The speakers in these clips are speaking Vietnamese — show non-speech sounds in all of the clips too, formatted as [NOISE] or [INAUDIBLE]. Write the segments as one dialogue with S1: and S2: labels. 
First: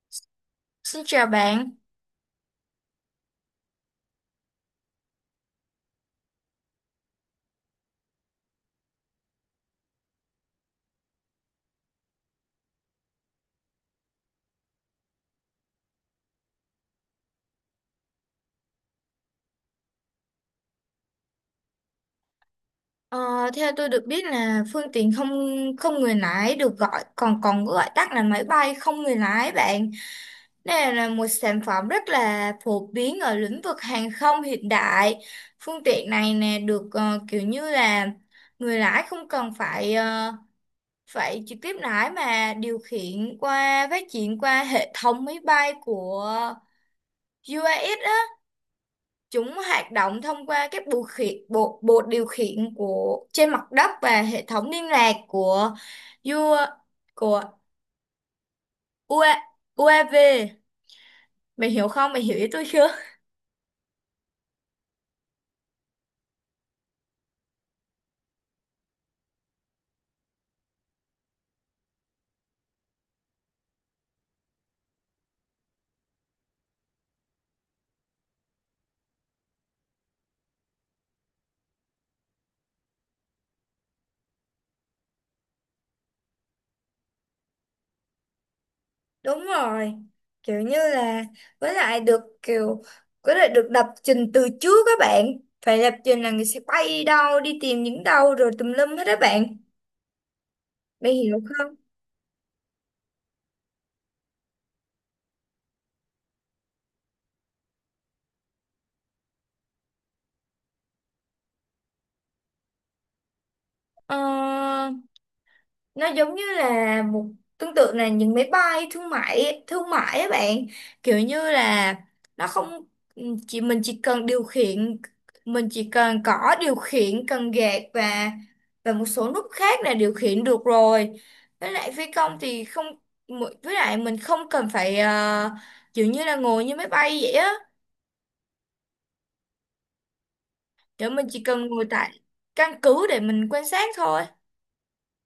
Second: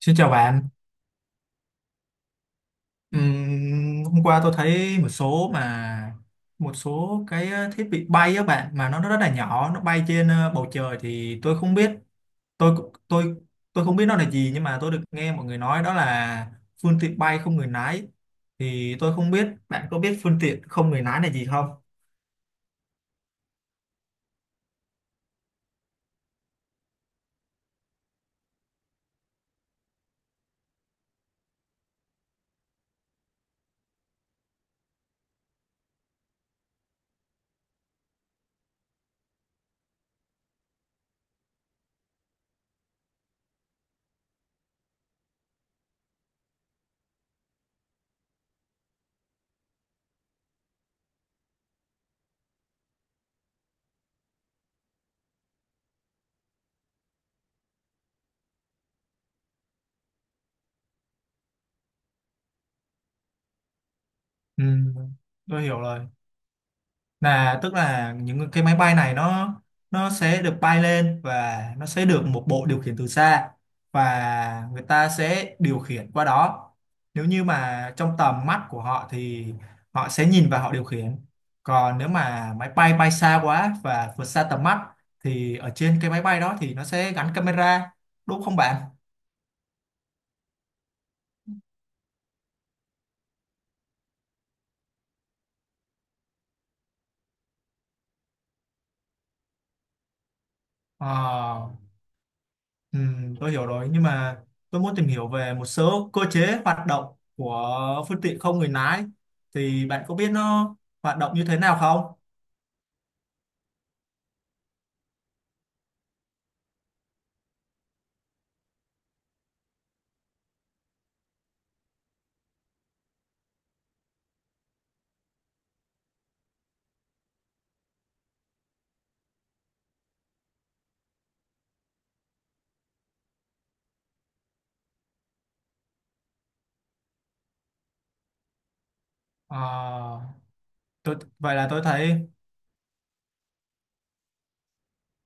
S1: Xin chào bạn.
S2: Xin chào bạn.
S1: Hôm qua tôi thấy một số cái thiết bị bay á bạn mà nó rất là nhỏ, nó bay trên bầu trời thì tôi không biết, tôi cũng- tôi không biết nó là gì nhưng mà tôi được nghe mọi người nói đó là phương tiện bay không người lái. Thì tôi không biết bạn có biết phương tiện không người lái là gì không?
S2: Ờ, Theo tôi được biết là phương tiện không không người lái được gọi còn còn gọi tắt là máy bay không người lái bạn. Đây là một sản phẩm rất là phổ biến ở lĩnh vực hàng không hiện đại. Phương tiện này nè được kiểu như là người lái không cần phải trực tiếp lái mà điều khiển qua phát triển qua hệ thống máy bay của UAE. Chúng hoạt động thông qua các bộ điều khiển của trên mặt đất và hệ thống liên lạc của U, của UA, UAV. Mày hiểu không? Mày hiểu ý tôi chưa? [LAUGHS]
S1: Ừm, tôi hiểu rồi. Tức là những cái máy bay này nó sẽ được bay lên và nó sẽ được một bộ điều khiển từ xa, và người ta sẽ điều khiển qua đó. Nếu như mà trong tầm mắt của họ thì họ sẽ nhìn và họ điều khiển, còn nếu mà máy bay bay xa quá và vượt xa tầm mắt thì ở trên cái máy bay đó thì nó sẽ gắn camera, đúng không bạn?
S2: Đúng rồi, kiểu như là với lại được kiểu với lại được lập trình từ trước các bạn. Phải lập trình là người sẽ bay đâu, đi tìm những đâu rồi tùm lum hết các bạn. Mày hiểu
S1: Ờ.
S2: không?
S1: Ừ, tôi hiểu rồi nhưng mà tôi muốn tìm hiểu về một số cơ chế hoạt động của phương tiện không người lái, thì bạn có biết nó hoạt động như thế nào không?
S2: Ờ, nó giống như là tương tự là những máy bay thương mại ấy bạn, kiểu như là nó không, ừ, chỉ cần điều khiển, mình chỉ cần có điều khiển cần gạt và một số nút khác là điều khiển được rồi, với lại phi công thì không, với lại mình không cần phải, kiểu như là ngồi như máy bay vậy á,
S1: Ờ,
S2: kiểu mình chỉ
S1: vậy là
S2: cần
S1: tôi
S2: ngồi tại
S1: thấy
S2: căn cứ để mình quan sát thôi.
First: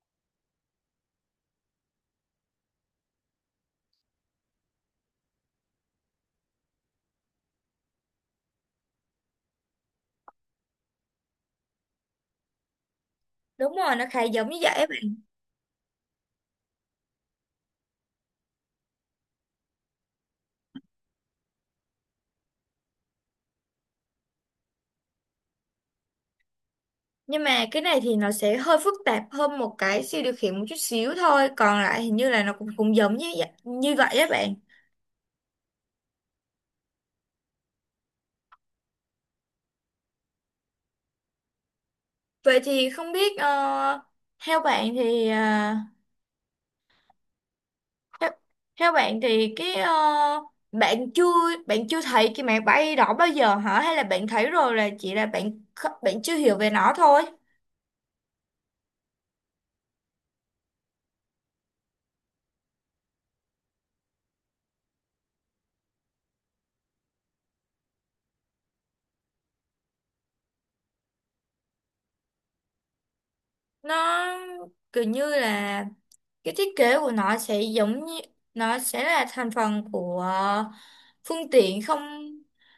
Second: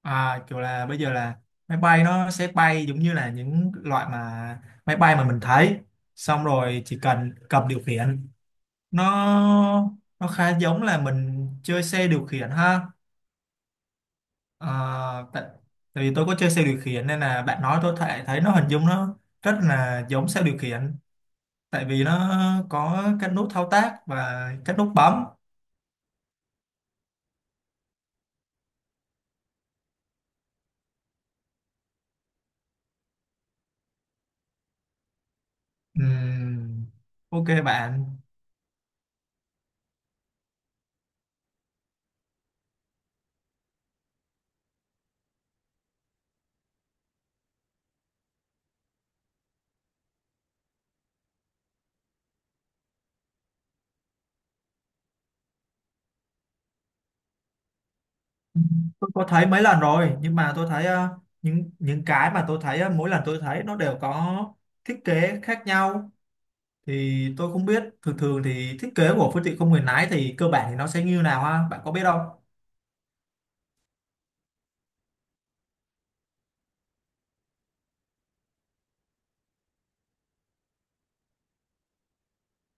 S1: kiểu là bây giờ là máy bay nó sẽ bay giống như là những loại mà máy bay mà mình thấy, xong rồi chỉ cần cầm điều khiển, nó nó khá giống là mình chơi xe điều khiển ha.
S2: Đúng rồi, nó khá giống như
S1: À,
S2: vậy á.
S1: tại, tại vì tôi có chơi xe điều khiển nên là bạn nói tôi thấy thấy nó, hình dung nó rất là giống xe điều khiển, tại vì nó có các nút thao tác và các nút bấm.
S2: Nhưng mà cái này thì nó sẽ hơi phức tạp hơn một cái siêu điều khiển một chút xíu thôi. Còn lại hình như là nó cũng cũng giống như vậy á bạn.
S1: Ừm, ok bạn.
S2: Vậy thì không biết, theo bạn thì, theo, theo bạn thì bạn chưa bạn chưa thấy cái máy bay đó bao giờ hả? Hay là bạn thấy rồi là chỉ là bạn chưa hiểu về nó thôi.
S1: Tôi có thấy mấy lần rồi nhưng mà tôi thấy những cái mà tôi thấy mỗi lần tôi thấy nó đều có thiết kế khác nhau, thì tôi không biết thường thường thì thiết kế của phương tiện không người lái thì cơ bản thì nó sẽ như nào ha, bạn có biết không?
S2: Nó kiểu như là cái thiết kế của nó sẽ giống như nó sẽ là thành phần của, phương tiện không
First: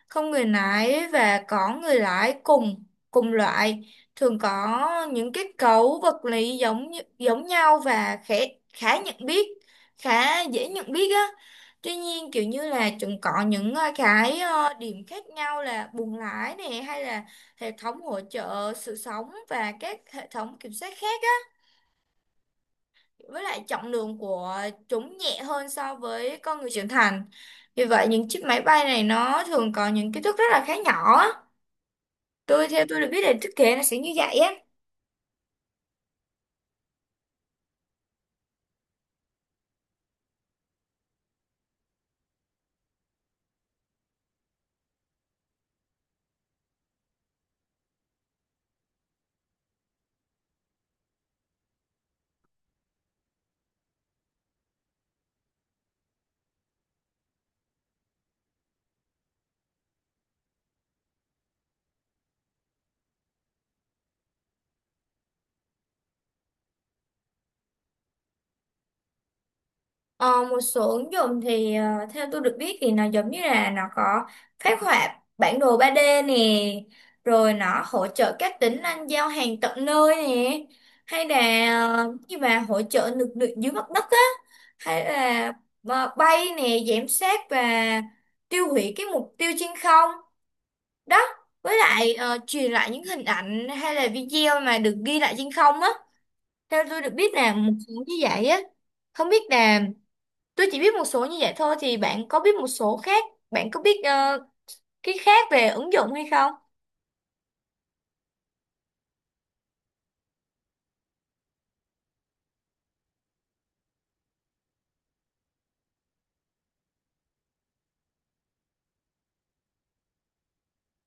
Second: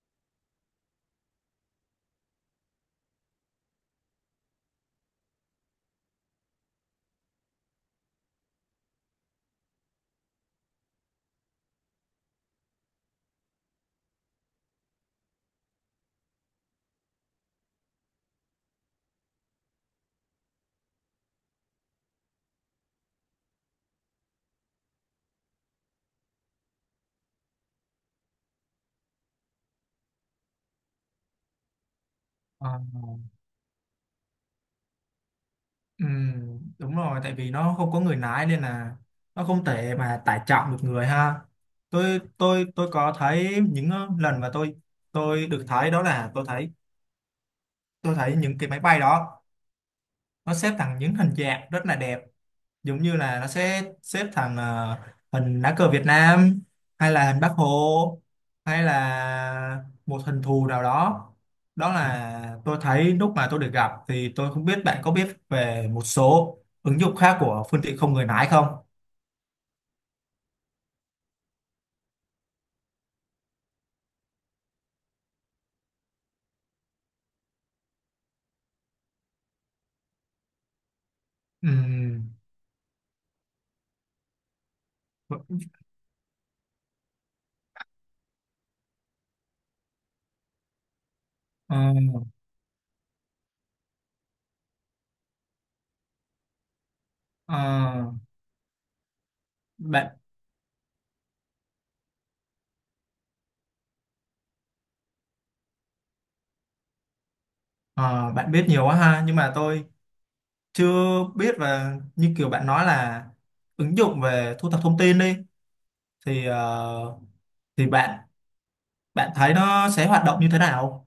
S2: không người lái và có người lái cùng cùng loại thường có những kết cấu vật lý giống nhau và khẽ khá nhận biết khá dễ nhận biết á, tuy nhiên kiểu như là chúng có những, điểm khác nhau là buồng lái này hay là hệ thống hỗ trợ sự sống và các hệ thống kiểm soát khác á, với lại trọng lượng của chúng nhẹ hơn so với con người trưởng thành. Vì vậy những chiếc máy bay này nó thường có những kích thước rất là khá nhỏ. Á.
S1: Ờ.
S2: Theo tôi được biết là thiết kế nó sẽ như vậy á.
S1: Ừ, đúng rồi, tại vì nó không có người lái nên là nó không thể mà tải trọng được người ha. Tôi có thấy những lần mà tôi được thấy, đó là tôi thấy những cái máy bay đó nó xếp thành những hình dạng rất là đẹp, giống như là nó sẽ xếp thằng hình lá cờ Việt Nam, hay là hình Bác Hồ, hay là một hình thù nào đó. Đó là tôi thấy lúc mà tôi được gặp, thì tôi không biết bạn có biết về một số ứng dụng khác của phương tiện không người lái không?
S2: Ờ, Một số ứng dụng thì, theo tôi được biết thì nó giống như là nó có phác họa bản đồ 3D nè, rồi nó hỗ trợ các tính năng giao hàng tận nơi nè, hay là,
S1: Ừm,
S2: như mà hỗ trợ lực lượng dưới mặt đất á, hay là, bay nè, giám sát và tiêu hủy cái mục tiêu trên không. Đó,
S1: ờ,
S2: với lại, truyền lại những hình ảnh hay là video mà được ghi lại trên không á. Theo tôi được biết là một số
S1: ờ,
S2: như vậy á. Không biết là
S1: bạn
S2: Tôi chỉ biết một số như vậy thôi thì bạn có biết một số khác, bạn có biết, cái khác về ứng dụng hay không?
S1: ờ, Bạn biết nhiều quá ha, nhưng mà tôi chưa biết. Và như kiểu bạn nói là ứng dụng về thu thập thông tin đi thì, ờ, thì bạn bạn thấy nó sẽ hoạt động như thế nào?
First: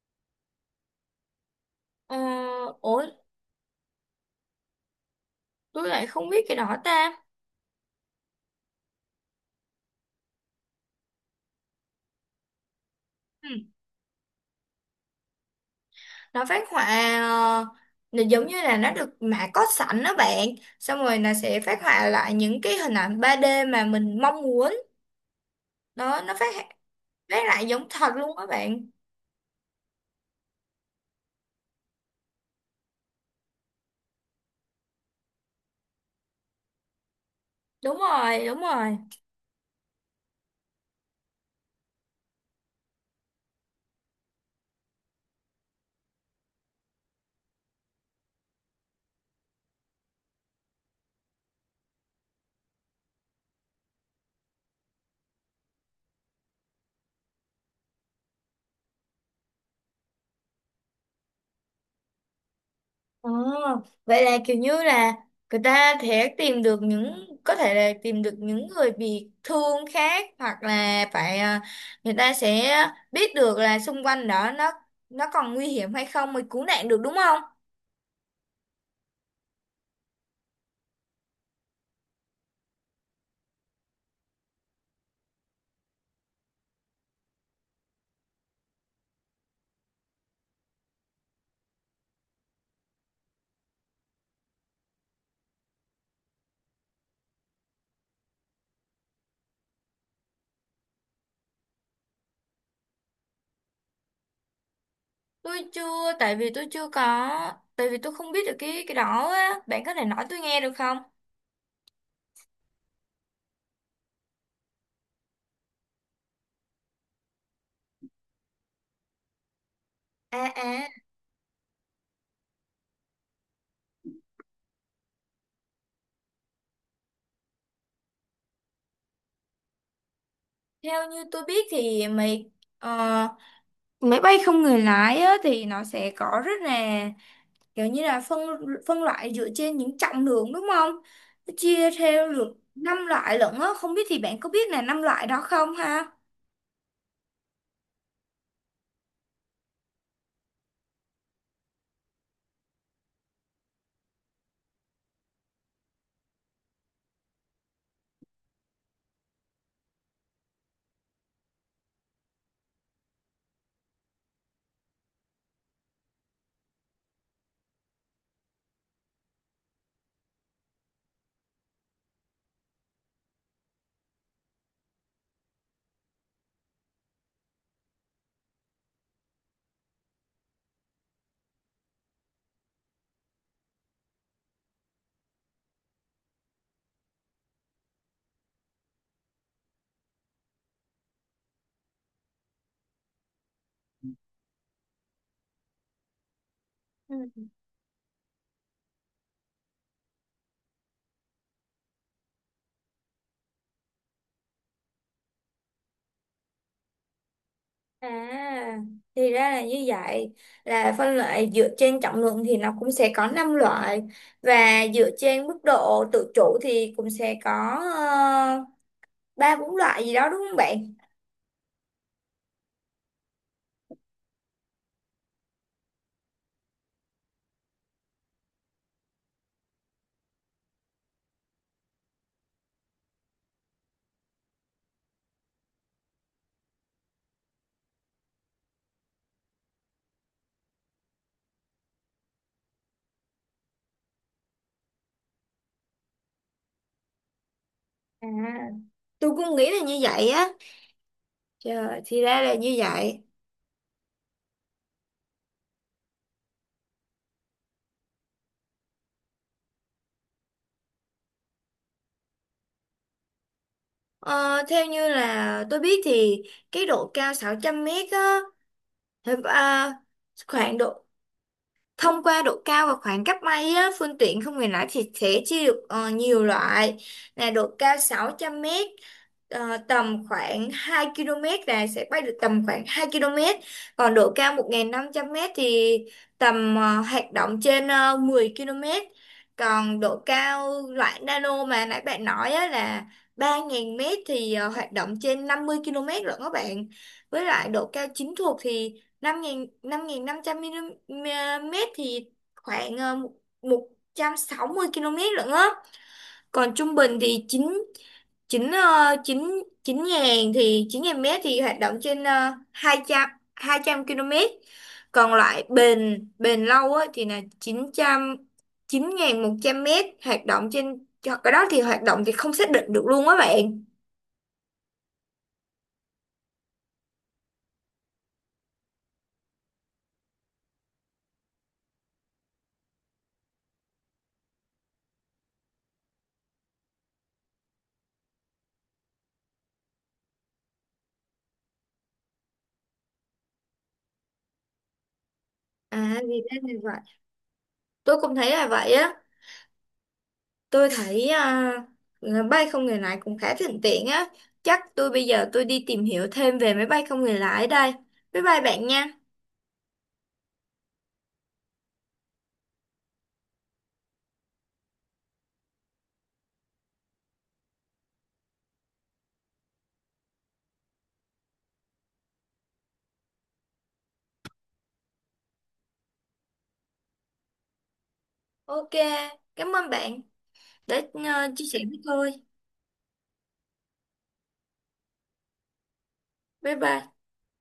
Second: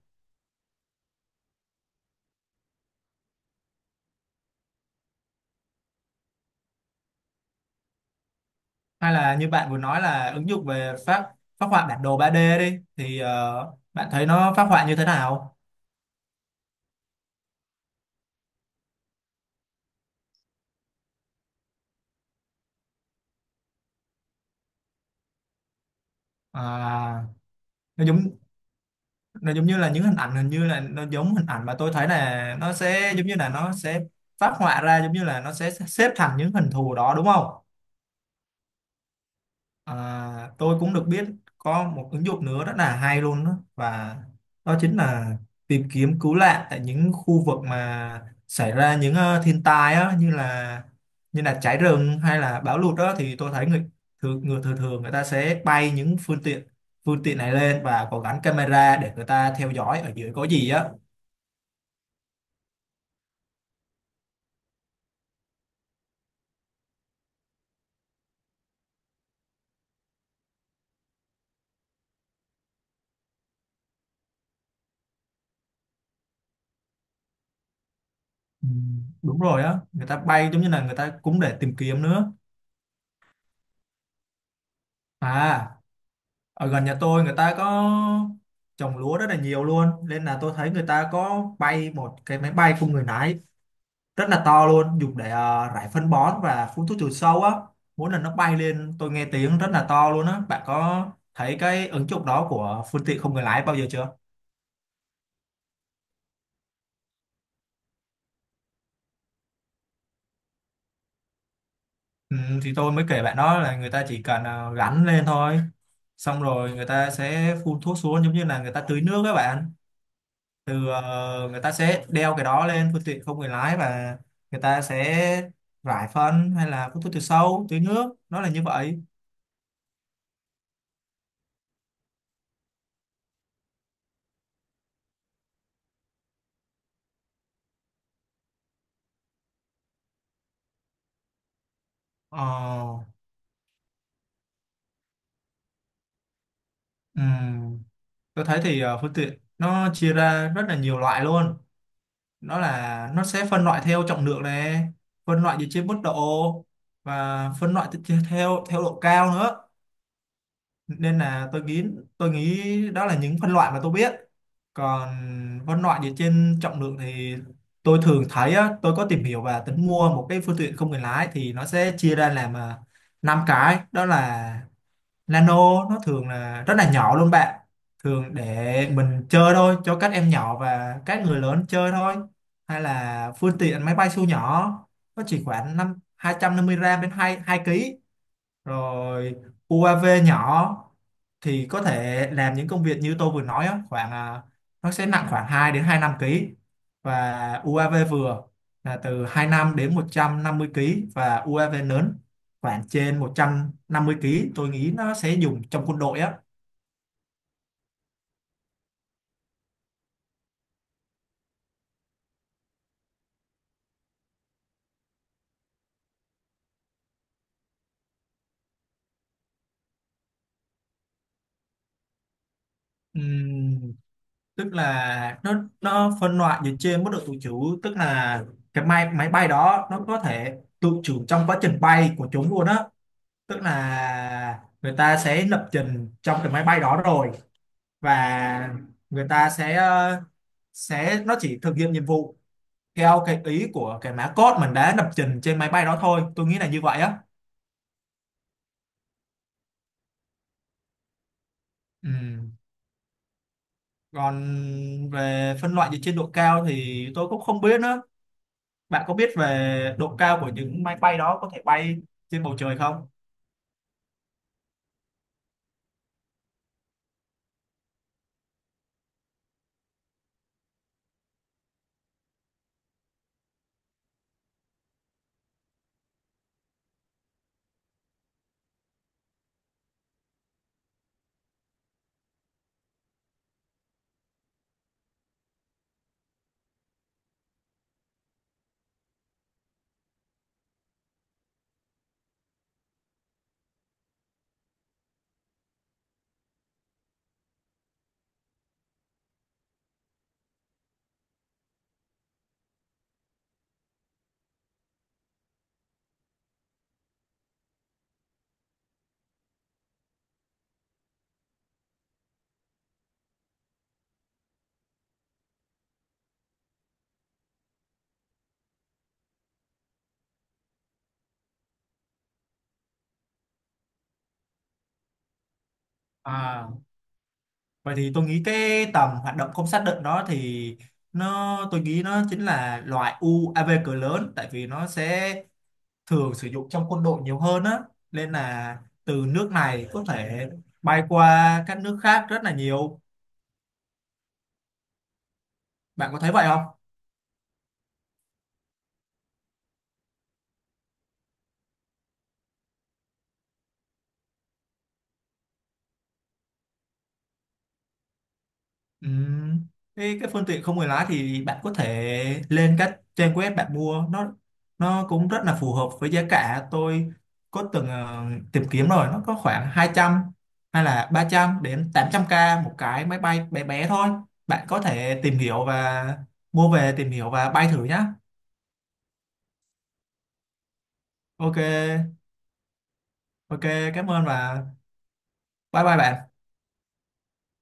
S2: Ờ, Ủa, tôi lại không biết cái đó ta.
S1: Hay là như bạn vừa nói là ứng dụng về phát phát họa bản đồ 3D đi, thì
S2: Ừ.
S1: bạn thấy nó phát họa như thế nào?
S2: Nó phát họa, ờ, là giống như là nó được mã có sẵn đó bạn. Xong rồi nó sẽ phát họa lại những cái hình ảnh 3D mà mình mong muốn. Đó, nó phát
S1: À,
S2: phát lại giống
S1: nó
S2: thật luôn
S1: giống
S2: đó bạn.
S1: nó giống như là những hình ảnh, hình như là nó giống hình ảnh mà tôi thấy, là nó sẽ giống như là nó sẽ phát họa ra giống như là nó sẽ xếp thành những hình thù đó đúng không?
S2: Đúng rồi, đúng rồi.
S1: À, tôi cũng được biết có một ứng dụng nữa rất là hay luôn đó, và đó chính là tìm kiếm cứu nạn tại những khu vực mà xảy ra những thiên tai á, như là cháy rừng hay là bão lụt đó, thì tôi thấy người thường thường người ta sẽ bay những phương tiện này lên và có gắn camera để người ta theo dõi ở dưới có gì á.
S2: Ồ, vậy là kiểu như là người ta sẽ tìm được có thể là tìm được những người bị thương khác hoặc là người ta sẽ biết được là xung quanh đó nó còn nguy hiểm hay không mới cứu nạn được đúng không?
S1: Ừ, đúng rồi á, người ta bay giống như là người ta cũng để tìm kiếm nữa. À, ở gần nhà tôi người ta có trồng lúa rất là nhiều luôn, nên là tôi thấy người ta có bay một cái máy bay không người lái rất là to luôn, dùng để rải phân bón và phun thuốc trừ sâu á. Mỗi lần nó bay lên tôi nghe tiếng rất là to luôn á, bạn có thấy cái ứng dụng đó của phương tiện không người lái bao giờ chưa?
S2: Tôi chưa, tại vì tôi chưa có, tại vì tôi không biết được cái đó á, bạn có thể nói tôi nghe được không?
S1: Ừ, thì tôi mới kể bạn đó là người ta chỉ cần gắn lên thôi, xong rồi người ta sẽ phun thuốc xuống giống như là người ta tưới nước các bạn.
S2: À à,
S1: Người ta sẽ đeo cái đó lên phương tiện không người lái và người ta sẽ rải phân hay là hút thuốc trừ sâu, tưới nước, nó là như vậy.
S2: theo như tôi biết thì ờ, máy bay không người lái á, thì nó sẽ có rất là kiểu như là phân phân loại dựa trên những trọng lượng đúng không? Nó chia theo
S1: ờ,
S2: được năm loại lận á, không biết thì bạn có biết là năm loại đó không ha?
S1: ừm, tôi thấy thì phương tiện nó chia ra rất là nhiều loại luôn, nó sẽ phân loại theo trọng lượng này, phân loại dựa trên mức độ, và phân loại theo theo theo độ cao nữa, nên là tôi nghĩ đó là những phân loại mà tôi biết. Còn phân loại dựa trên trọng lượng thì tôi thường thấy á, tôi có tìm hiểu và tính mua một cái phương tiện không người lái, thì nó sẽ chia ra làm năm cái, đó là nano, nó thường là rất là nhỏ luôn bạn, thường để mình chơi thôi, cho các em nhỏ và các người lớn chơi thôi. Hay là phương tiện máy bay siêu nhỏ, nó chỉ khoảng năm 250 gram đến 2 2 ký. Rồi UAV nhỏ thì có thể làm những công việc như tôi vừa nói á, khoảng nó sẽ nặng khoảng 2 đến 25 ký.
S2: Ừ.
S1: Và UAV vừa là từ 25 đến 150 ký, và UAV lớn khoảng trên 150 ký, tôi nghĩ nó sẽ dùng trong quân đội á.
S2: À, thì ra là như vậy, là phân loại dựa trên trọng lượng thì nó cũng sẽ có 5 loại và dựa trên mức độ tự chủ thì cũng sẽ có, ờ, ba bốn loại gì đó đúng không bạn?
S1: Ừm, tức là nó phân loại dựa trên mức độ tự chủ, tức là cái máy máy bay đó nó có thể tự chủ trong quá trình bay của chúng luôn á, tức là người ta sẽ lập trình trong cái máy bay đó rồi, và người ta sẽ chỉ thực hiện nhiệm vụ theo cái ý của cái mã code mình đã lập trình trên máy bay đó thôi, tôi nghĩ là như vậy á.
S2: À, tôi cũng nghĩ là như vậy á. Trời,
S1: Ừ.
S2: thì ra là như vậy.
S1: Còn về phân loại về trên độ cao thì tôi cũng không biết nữa, bạn có biết về độ cao của những máy bay đó có thể bay trên bầu trời không?
S2: Ờ, Theo như là tôi biết thì cái độ cao 600 mét á, thì, à, khoảng độ thông qua độ cao và khoảng cách bay á, phương tiện không người lái thì sẽ chia được, nhiều loại, là độ cao 600 mét, tầm khoảng 2 km là sẽ bay được tầm khoảng 2 km, còn độ cao 1.500 mét thì tầm, hoạt động trên, 10 km, còn độ cao loại nano mà nãy bạn nói á, là 3.000 mét thì, hoạt động trên 50 km rồi các bạn, với lại độ cao chính thuộc thì năm nghìn năm trăm mét thì khoảng, một một km lận á, còn trung bình thì chín chín ờ, chín chín ngàn thì 9.000 mét thì hoạt động trên, 200 km, còn loại bền bền lâu á thì là 9.100 mét hoạt động cho cái đó thì hoạt động thì không xác định được luôn á bạn.
S1: À, vậy thì tôi nghĩ cái tầm hoạt động không xác định đó thì tôi nghĩ nó chính là loại UAV cỡ lớn, tại vì nó sẽ thường sử dụng trong quân đội nhiều hơn á, nên là từ nước này có thể bay qua các nước khác rất là nhiều,
S2: À,
S1: bạn có thấy
S2: vì
S1: vậy
S2: thế
S1: không?
S2: này vậy. Tôi cũng thấy là vậy á. Tôi thấy à, bay không người lái cũng khá thuận tiện á. Chắc tôi bây giờ đi tìm hiểu thêm về máy bay không người lái đây. Bye bye bạn nha.
S1: Ừ. Cái phương tiện không người lái thì bạn có thể lên các trang web bạn mua nó cũng rất là phù hợp với giá cả. Tôi có từng tìm kiếm rồi, nó có khoảng 200 hay là 300 đến 800k một cái máy bay bé bé thôi, bạn có thể tìm hiểu và mua về tìm hiểu và bay thử nhá.
S2: Ok, cảm ơn bạn đã,
S1: Ok,
S2: chia sẻ với tôi.
S1: ok, cảm ơn và bye bye bạn.
S2: Bye bye.